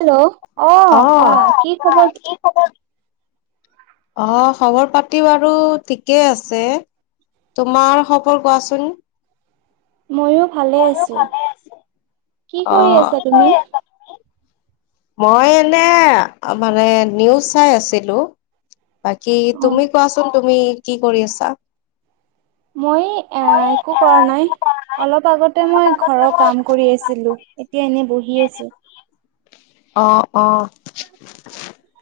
Hello অ'কোৱা কি খবৰ খবৰ অ'খবৰ পাতি বাৰু ঠিকেই আছে। তোমাৰ খবৰ কোৱাচোন। মইও ভালে আছো কি কৰি অ', আছা তুমি মই এনে মানে নিউজ চাই আছিলোঁ। বাকী অ তুমি কোৱাচোন তুমি কি কৰি আছা। মই আ একো কৰা নাই। অলপ আগতে মই ঘৰৰ কাম কৰি আছিলো এতিয়া এনে বহি আছোঁ। অ' অ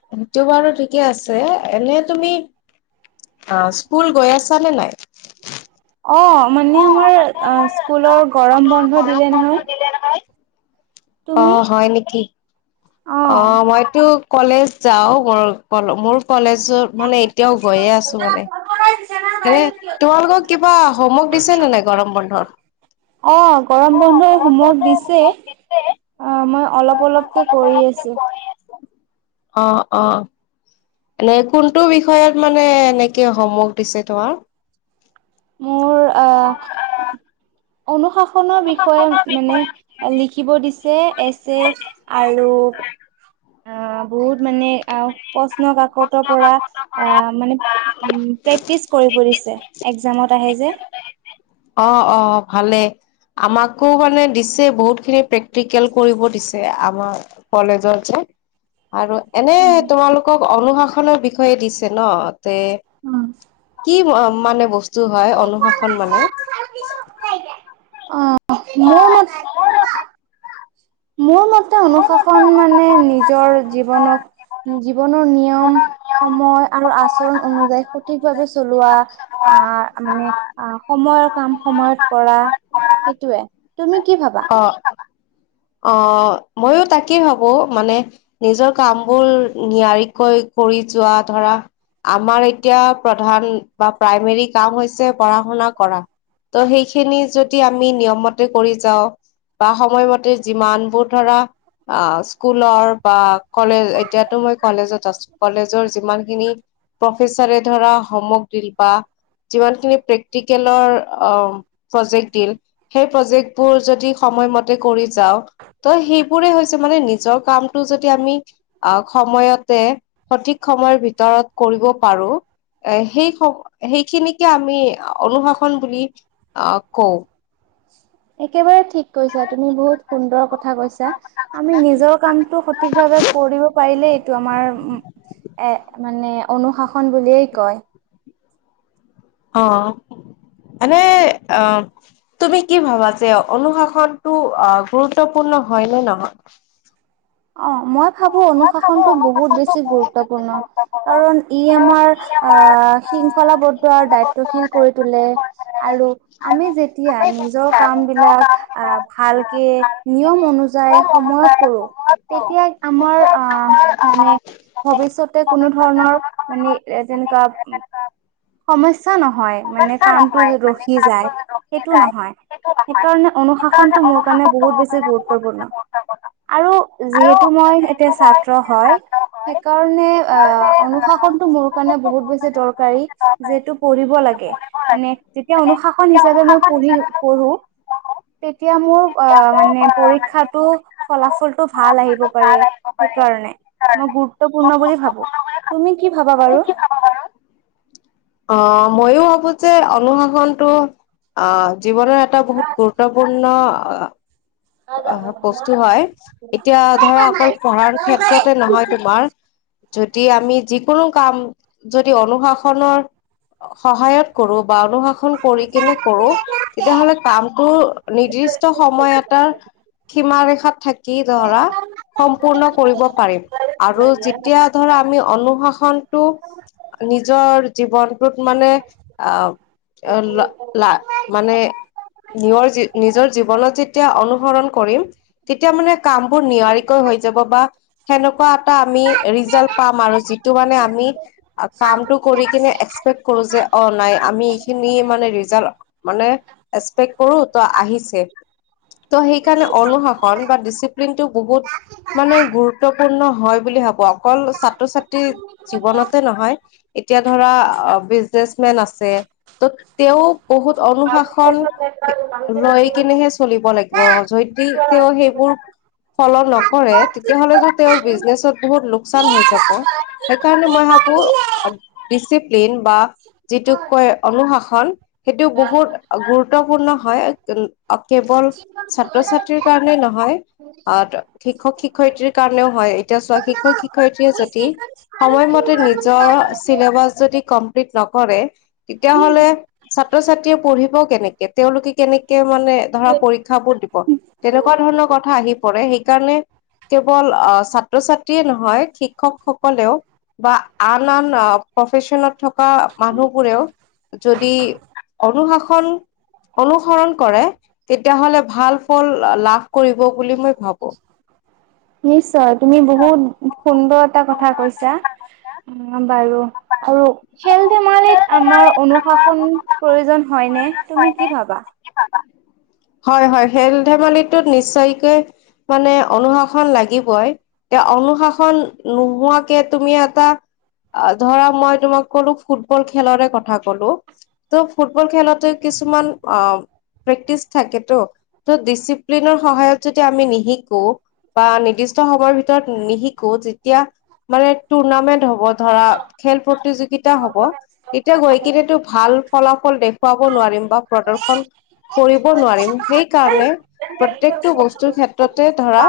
সেইটো বাৰু ঠিকে আছে এনে তুমি অ' স্কুল গৈ আছা নে নাই। অ' মানে মোৰ আ স্কুলৰ গৰম বন্ধ দিলে নহয়। তুমি অ' হয় নেকি। অ' মইতো কলেজ যাও মোৰ মোৰ কলেজত মানে এতিয়াও গৈয়ে আছো মানে এনে তোমালোকক কিবা হোমৱৰ্ক দিছে নে নাই গৰম বন্ধত। অ, গৰম বন্ধৰ হোমৱৰ্ক দিছে। অ, মই অলপ অলপকে কৰি আছো অ অ। এনে কোনটো বিষয়ত মানে এনেকে হোমৱৰ্ক দিছে তোমাৰ মোৰ আহ অনুসাখনৰ বিষয়ে মানে। লিখিব দিছে এ ছেচ আৰু অ, বহুত মানে আহ প্ৰশ্ন কাকতৰ পৰা আ মানে প্ৰেক্টিচ কৰিব দিছে এক্সজামত আহে যে। অ অ ভালেই আমাকো মানে দিছে, বহুত খিনি প্ৰেক্টিকেল কৰিব দিছে আমাক। কলেজৰ যে। আৰু এনে তোমালোকক অনুশাসনৰ বিষয়ে দিছে ন? কি মানে বস্তু হয়, অনুশাসন মানে? অ, মোৰ মতে মোৰ মতে, অনুশাসন মানে নিজৰ জীৱনক জীৱনৰ নিয়ম সময় আৰু আচৰণ অনুযায়ী সঠিকভাৱে চলোৱা, আহ, মানে সময়ৰ কাম সময়ত কৰা সেইটোয়ে। তুমি কি ভাবা? অ। অ, মইয়ো তাকেই ভাবো, মানে নিজৰ কামবোৰ নিয়াৰিকৈ কৰি যোৱা, ধৰা আমাৰ এতিয়া প্ৰধান বা প্ৰাইমেৰী কাম হৈছে পঢ়া শুনা কৰা। ত, সেইখিনি যদি আমি নিয়ম মতে কৰি যাওঁ, বা সময়মতে যিমান বোৰ ধৰা, অ, স্কুলৰ বা কলেজত, এতিয়াতো মই কলেজত আছো। কলেজৰ যিমান খিনি প্ৰফেচাৰে হোমৱৰ্ক বা যিমান খিনি প্ৰেক্টিকেলৰ অ, প্ৰজেক্ট দিল সেই প্ৰজেক্ট বোৰ যদি, সময়মতে কৰি যাও। ত, সেইবোৰে হৈছে মানে নিজৰ কামটো যদি আমি আহ, সময়তে সঠিক সময়ৰ ভিতৰত কৰিব পাৰো। এ সেই সেইখিনিকে আমি অনুশাসন বুলি আহ, কওঁ। একেবাৰে ঠিক কৈছা তুমি বহুত সুন্দৰ কথা কৈছা। আমি নিজৰ কামটো সঠিক ভাৱে কৰিব পাৰিলেই, এইটো আমাৰ এ মানে অনুশাসন বুলিয়েই কয়। অ, এনেই অ। তুমি কি ভাবা যে, অনুশাসনটো গুৰুত্বপূৰ্ণ হয় নে নহয়? অ, মই ভাবো অনুশাসনতটো বহুত বেছি গুৰুত্বপূৰ্ণ। কাৰণ ই আমাৰ আহ, শৃংখলাবদ্ধ আৰু দ্বায়িত্বশীল কৰি তোলে। আৰু আমি যেতিয়া নিজৰ কাম বিলাক আহ, ভালকে নিয়ম অনুযায়ী সময়ত কৰো। তেতিয়া আমাৰ অ, মানে ভৱিষ্যতে কোনো ধৰণৰ মানে, এ যেনেকোৱা সমস্যা নহয় মানে, কামটো ৰখি যায় সেইটো নহয়। সেইকাৰণে অনুশাসনতটো মোৰ কাৰণে বহুত বেছি গুৰুত্বপূৰ্ণ। আৰু যিহেতু মই এতিয়া ছাত্ৰ হয়। সেইকাৰণে অ, অনুশাসনতটো মোৰ কাৰণে বহুত বেছি দৰকাৰী। যেহেতটো পঢ়িব লাগে মানে, যেতিয়া অনুশাসন হিচাপে মই পঢ়ি পঢ়ো। তেতিয়া মোৰ অ, মানে পৰীক্ষাটো ফলাফলটো ভাল আহিব পাৰে। সেইকাৰণে মই গুৰুত্বপূৰ্ণ বুলি ভাবো। তুমি কি ভাবা বাৰু? অ মইয়ো ভাবো যে অনুশাসনটো অ, জীৱনৰ এটা বহুত গুৰুত্বপূৰ্ণ আহ, বস্তু হয় এতিয়া ধৰা অকল পঢ়াৰ ক্ষেত্ৰতে নহয় তোমাৰ যদি আমি যিকোনো কাম যদি অনুশাসনৰ সহায়ত কৰো বা অনুশাসন কৰি কিনে কৰো তেতিয়াহলে কামটো নিৰ্দিষ্ট সময়ত টাৰ সীমা ৰেখাত থাকি ধৰা সম্পূৰ্ণ কৰিব পাৰিম আৰু যেতিয়া ধৰা আমি অনুশাসনটো নিজৰ জীৱনটোত মানে আহ' অ' লা, মানে নিজৰ নিজৰ জীৱনত যে যেতিয়া অনুসৰণ কৰিম তেতিয়া মানে কাম বোৰ নিয়াৰিকৈ হৈ যাব বা সেনেকুৱা এটা আমি ৰিজাল্ট পাম আৰু যিটো মানে আমি কামটো কৰি কেনে এক্সপেক্ট কৰো যে অঁ' নাই আমি এইখিনি মানে ৰিজাল্ট মানে এক্সপেক্ট কৰো ত' আহিছে। ত' সেইকাৰণে অনুশাসন বা ডিচিপ্লিন টো বহুত মানে গুৰুত্বপূৰ্ণ হয় বুলি ভাবোঁ, অকল ছাত্ৰ-ছাত্ৰী জীৱনতে নহয়- এতিয়া ধৰা বিজনেচ মেন আছে ত' তেওঁ বহুত অনুশাসন লৈ কিনেহে চলিব লাগিব যদি তেওঁ সেইবোৰ পালন নকৰে তেতিয়াহলেতো তেওঁৰ বিজনেচত বহুত লোকচান হৈ যাব। সেইকাৰণে মই ভাবোঁ ডিচিপ্লিন বা যিটোক কয় অনুশাসন সেইটো গুৰুত্বপূৰ্ণ হয়। কেৱল ছাত্ৰ-ছাত্ৰীৰ কাৰনে নহয় আহ' শিক্ষক-শিক্ষয়িত্ৰীৰ কাৰণনেও হয়। এতিয়া চোৱা শিক্ষক-শিক্ষয়িত্ৰীয়ে যদি সময়মতে নিজৰ চিলেবাচ যদি কমপ্লিট নকৰে তেতিয়া হ'লে ছাত্ৰ-ছাত্ৰীয়ে পঢ়িব কেনেকে, তেওঁওলোকে কেনেকে মানে ধৰা পৰীক্ষাবোৰ তেনেকুৱা ধৰণৰ কথা আহি পৰে। সেইকাৰণে কেৱল আহ' ছাত্ৰ-ছাত্ৰীয়ে নহয় শিক্ষকসকলেও বা আন-আন প্ৰফেচনত থকা মানুহবোৰেও যদি অনুশাসন অনুসৰণ কৰে তেতিয়া হ'লে ভাল ফল লাভ কৰিব বুলি মই ভাবোঁ। নিশ্চয়, তুমি বহুত সুন্দৰ এটা কথা কৈছা। অঁ' বাৰু আৰু খেল ধেমালিত আমাৰ অনুশাসন প্ৰয়োজন হয় নে তুমি কি ভাবা? হয়-হয়, খেল ধেমালিটোত নিশ্চয়কৈ মানে অনুশাসন লাগিবই। এতিয়া অনুশাসন নোহোৱাকে তুমি এটা ধৰা মই তোমাক কলোঁ ফুটবল খেলৰে কথা কলো। ত' ফুটবল খেলতে কিছুমান অঁ' প্ৰেক্টিচ থাকেতো। ত' ডিচিপ্লিনৰ সহায়ত যদি আমি নিশিকো বা নিৰ্দিষ্ট সময়ৰ ভিতৰত নিশিকো তেতিয়া মানে টুৰ্ণামেন্ট হ'ব ধৰা খেল প্ৰতিযোগিতা হ'ব তেতিয়া গৈ কেনেতো ভাল ফলাফল দেখুৱাব নোৱাৰিম বা প্ৰদৰ্শন কৰি ৱ নোৱাৰিম। সেইকাৰণে প্ৰত্যেকটো বস্তুৰ ক্ষেত্ৰতে ধৰা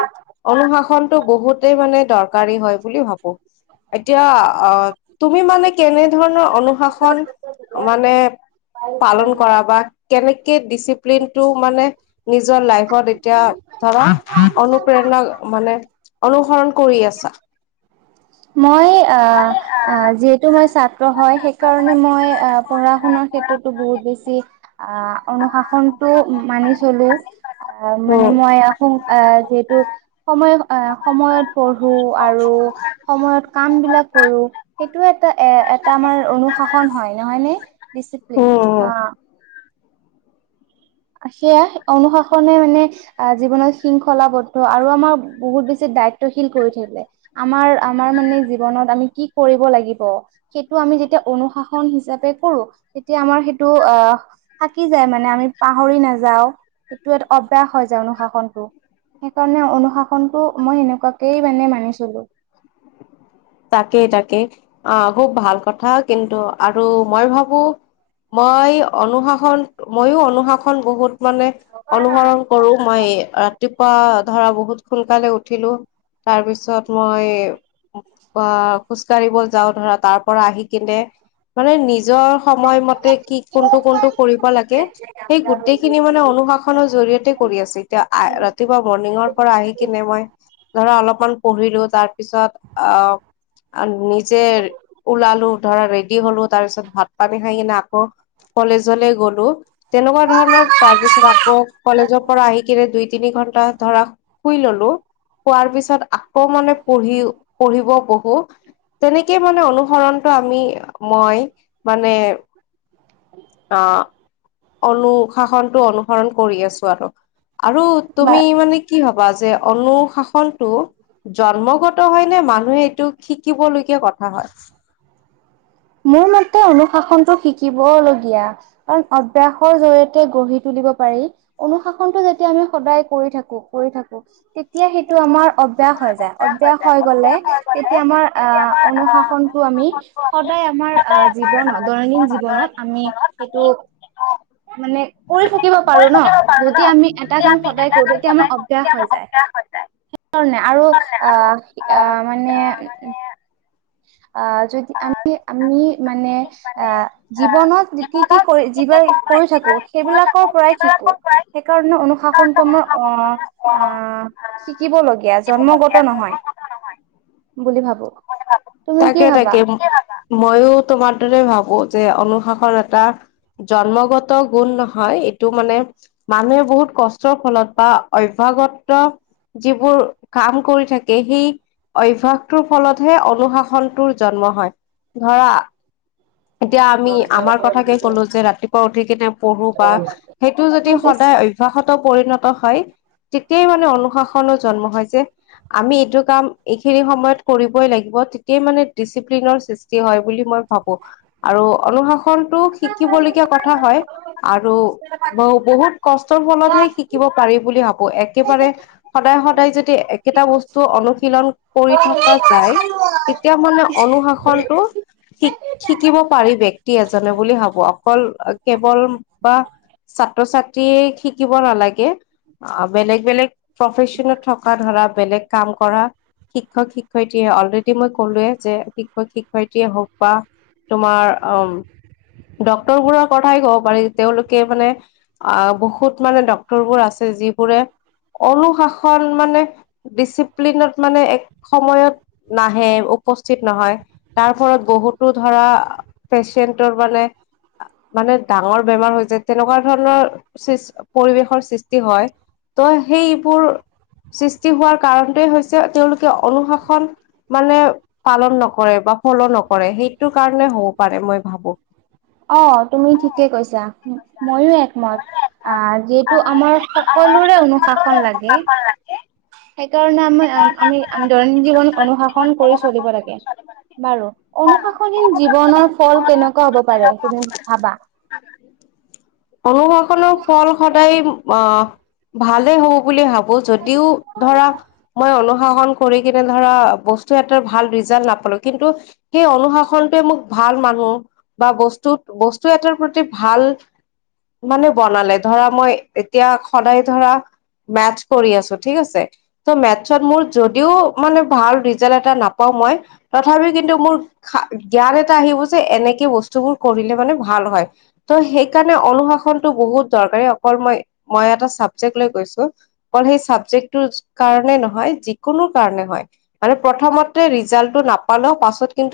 অনুশাসনটো বহুতেই মানে দৰকাৰী হয় বুলি ভাবোঁ। এতিয়া আহ' তুমি মানে কেনে ধৰণৰ অনুশাসন মানে পালন কৰা বা কেনেকে দিচি প্লিনটো মানে নিজৰ লাইফত এতিয়া ধৰা অনুপ্ৰেৰণা মানে অনুসৰণ কৰি আছা? মই আহ' আহ' যিহেতু মই ছা ত্ৰ হয় সেইকাৰণে মই আহ' পঢ়া শুনাৰ ক্ষেত্ৰতো বহুত বেছি- [unintelligible] টো মানি চলোঁ আহ' মানে উম মই আহ' যিহেতু- সময় আহ' সময়ত পঢ়ো আৰু সময়ত কাম বিলাক কৰোঁ। সেইটো এটা এ এটা আমাৰ অনুশাসন হয়, নহয় নে, ডিচিপ্লিন উম উম। অঁ'। সেইয়া অনুশাসনে মানে, জীৱনত শৃংখলাবদ্ধ আৰু আমাৰ বহুত বেছি দায়িত্বশীল কৰি থাকে। আমাৰ আমাৰ মানে জীৱনত আমি কি কৰিব লাগিব। সেইটো আমি যেতিয়া অনুশাসন হিচাপে কৰো তেতিয়া আমাৰ সেইটো আহ। থাকি যায় মানে আমি পাহৰি নাযাও এইটো এটা অভ্যাস হয় যায়, অনুশাসনটো। সেইকাৰণে অনুশাসনতটো মই সেনেকুৱাকেই মানে মানি চলো। তাকেই তাকে আহ খুব ভাল কথা কিন্তু আৰু মই ভাবো। মই অনুশাসন, মইও অনুশাসন বহুত মানে, অনুসৰন কৰো মই এ আহ। ৰাতিপুৱা ধৰা বহুত সোনকালে উঠিলো, তাৰ পিছত মই। আ খোজকাাঢ়িব যাওঁ ধৰা তাৰ পৰা আহি কিনে। মানে নিজৰ সময়মতে। কি কোনটো কোনটো কৰিব লাগে, সেই গোটেই খিনি মানে অনুশাসন খনৰ জৰিয়তে কৰি আছে, এতিয়া ৰাতিপুৱা মৰ্ণিঙৰ পৰা আহি কিনে মই। ধৰা অলপমান পঢ়িলো, তাৰ পিছত আ, নিজে ওলালো ধৰা ৰেডি হলো। তাৰ পিছত ভাত পানী খাই কিনে আকৌ। কলেজলে গ'লো। তেনেকুৱা ধৰণৰ তাৰ পিছত আকৌ, কলেজৰ পৰা আহি কিনে দুই তিনি ঘন্টা ধৰা। শুই ললো, শোৱাৰ পিছত আকৌ মানে পঢ়ি পঢ়িব বহো। বহু তেনেকে মানে অনুসৰণটো আমি মই মানে, আহ, অনুশাসনটো অনুসৰণ কৰি আছো আৰু। আৰু বা তুমি মানে কি ভবা যে, অনুশাসনটো জন্মগত, হয় নে মানুহে এইটো শিকিব লগীয়া কথা হয়। মোৰ মতে অনুশাসনটো শিকিব লগীয়া। অভ্যাসৰ জৰিয়তে গঢ়ি তুলিব পাৰি। অনুশাসনটো যেতিয়া আমি সদায় কৰি থাকো, কৰি থাকো তেতিয়া সেইটো আমাৰ অভ্যাস হৈ যায়। অভ্যাস হৈ গলে, তেতিয়া আমাৰ আহ অনুশাসনটো আমি। প্ৰায় আমাৰ আহ, জীৱনত দৈনন্দিন জীৱনত আমি সেইটো, মানে কৰি থাকিব পাৰো ন। যদি আমি এটা কাম সদায় কৰো, তেতিয়া আমাৰ অভ্যাস হৈ যায়। সেইকাৰণে আৰু অ আ মানে, অ যদি আমি আমি মানে, আহ জীৱনত কি কি কৰি যিবোৰ কৰি থাকো সেইবিলাকৰ পৰাই শিকো। সেইকাৰণে অনুশাসনটো আমাৰ অহ, আহ শিকিবলগীয়া জন্মগত নহয়, বুলি ভাবো। তুমি কি তাকে ভাবা তাকে ময়ো তোমাৰ দৰে ভাবো যে, অনুশাসন এটা, জন্মগত গুণ নহয়, এইটো মানে মানুহে বহুত কষ্টৰ ফলত বা অভ্যাগত যিবোৰ কাম কৰি থাকে সেই অভ্যাসটোৰ ফলতহে অনুশাসন সন্তৰ জন্ম হয় ধৰা, এতিয়া আমি আমাৰ কথাকে ক'লো যে, ৰাতিপুৱা উঠি কিনে পঢ়ো বা সেইটো যদি সদায় অঁ অভ্যাসতো পৰিণত হয়। তেতিয়াই মানে অনুশাসনো জন্ম হয় যে। আমি এইটো কাম এইখিনি সময়ত কৰিবই লাগিব। তেতিয়া মানে ডিচিপ্লিনৰ সৃষ্টি হয়, বুলি মই ভাবোঁ, আৰু অনুশাসনটো শিকিবলগীয়া কথা হয়। আৰু ব বহুত কষ্টৰ ফলতহে শিক শিকিব পাৰি বুলি ভাবোঁ। একেবাৰে সদায় সদায় যদি একেটা বস্তু অনুশীলন- কৰি থকা যায়, তেতিয়া মানে অনুশাসনটো- শিক শিকিব পাৰি ব্যক্তি এজনে বুলি ভাবোঁ। অকল কেৱল বা- ছাত্ৰ-ছাত্ৰীয়ে শিকিব নালাগে। আ বেলেগ বেলেগ প্ৰফেশচনত থকা ধৰা বেলেগ কাম কৰা। শিক্ষক-শিক্ষয়িত্ৰীয়ে, অলৰেডি মই ক'লোৱে যে শিক্ষক-শিক্ষয়িত্ৰীয়ে হওঁক বা- তোমাৰ অঁ- ডক্তৰবোৰৰ কথাই ক'ব পাৰি, তেওঁলোকে মানে অঁ, বহুত মানে ডক্ত- ৰবোৰ আছে, যিবোৰে অনুশাসন মানে- ডিচিপ্লিনত মানে এক সময়ত নাহে, উপস্থিত নহয়। তাৰফলত বহুতো ধৰা পেচেণ্টৰ মানে- মানে ডাঙৰ বেমাৰ হৈ যায়, তেনেকুৱা ধৰণৰ সৃষ পৰিৱেশৰ সৃষ্টি হয়। ত' সেইবোৰ সৃষ্টি হোৱাৰ কাৰণটোৱে হৈছে- যে তেওঁলোকে অনুশাসন মানে পালন নকৰে বা ফল' নকৰে। সেই- টো কাৰণে হ'ব পাৰে মই ভাবোঁ। অঁ, তুমি ঠিকে কৈছা। মইয়ো একমত, আহ যিহেতু আমাৰ- সকলোৰে অনুশাসন লাগে। সেইকাৰণে আমাৰ আ আমি আমি দৈনন্দিন জীৱন অনুশাসন কৰি চলিব লাগে। বাৰু, অনুশাসনহীন জীৱনৰ ফল কেনেকুৱা হ'ব পাৰে তুমি ভাবা? [unintelligible] অনুশাসনৰ ফল সদায় অঁ, ভালেই হ'ব বুলি ভা- বোঁ। যদিও ধৰা মই অনুশাসন- কৰি কিনে ধৰা বস্তু এটাৰ ভাল ৰিজাল্ট নাপালোঁ। কিন্তু- সেই অনুশাসনটোৱে মোক ভাল মানুহ বা বস্তু বস্তু এটাৰ প্ৰতি ভাল- মানুহ বনালে। ধৰা মই, এতিয়া সদায় ধৰা মেথছ কৰি আছোঁ, ঠিক আছে! ত' মেথছত মোৰ যদিও মানে ভাল ৰিজাল্ট এটা নাপাওঁ মই- তথাপিও কিন্তু মোৰ খা জ্ঞান এটা আহিব যে এনেকে বস্তুবোৰ কৰিলে মানে ভাল হয়। ত' সেইকাৰণে অনুশাসনটো বহুত দৰকাৰী, অকল মই মই এটা চাবজেক্ট লৈ গৈছোঁ। অকল সেই চাবজেক্টটোৰ কাৰণে নহয়, যিকোনো কাৰণে হয়। মানে প্ৰথমতে ৰিজাল্টটো নাপালেও পাছত কিন্তু-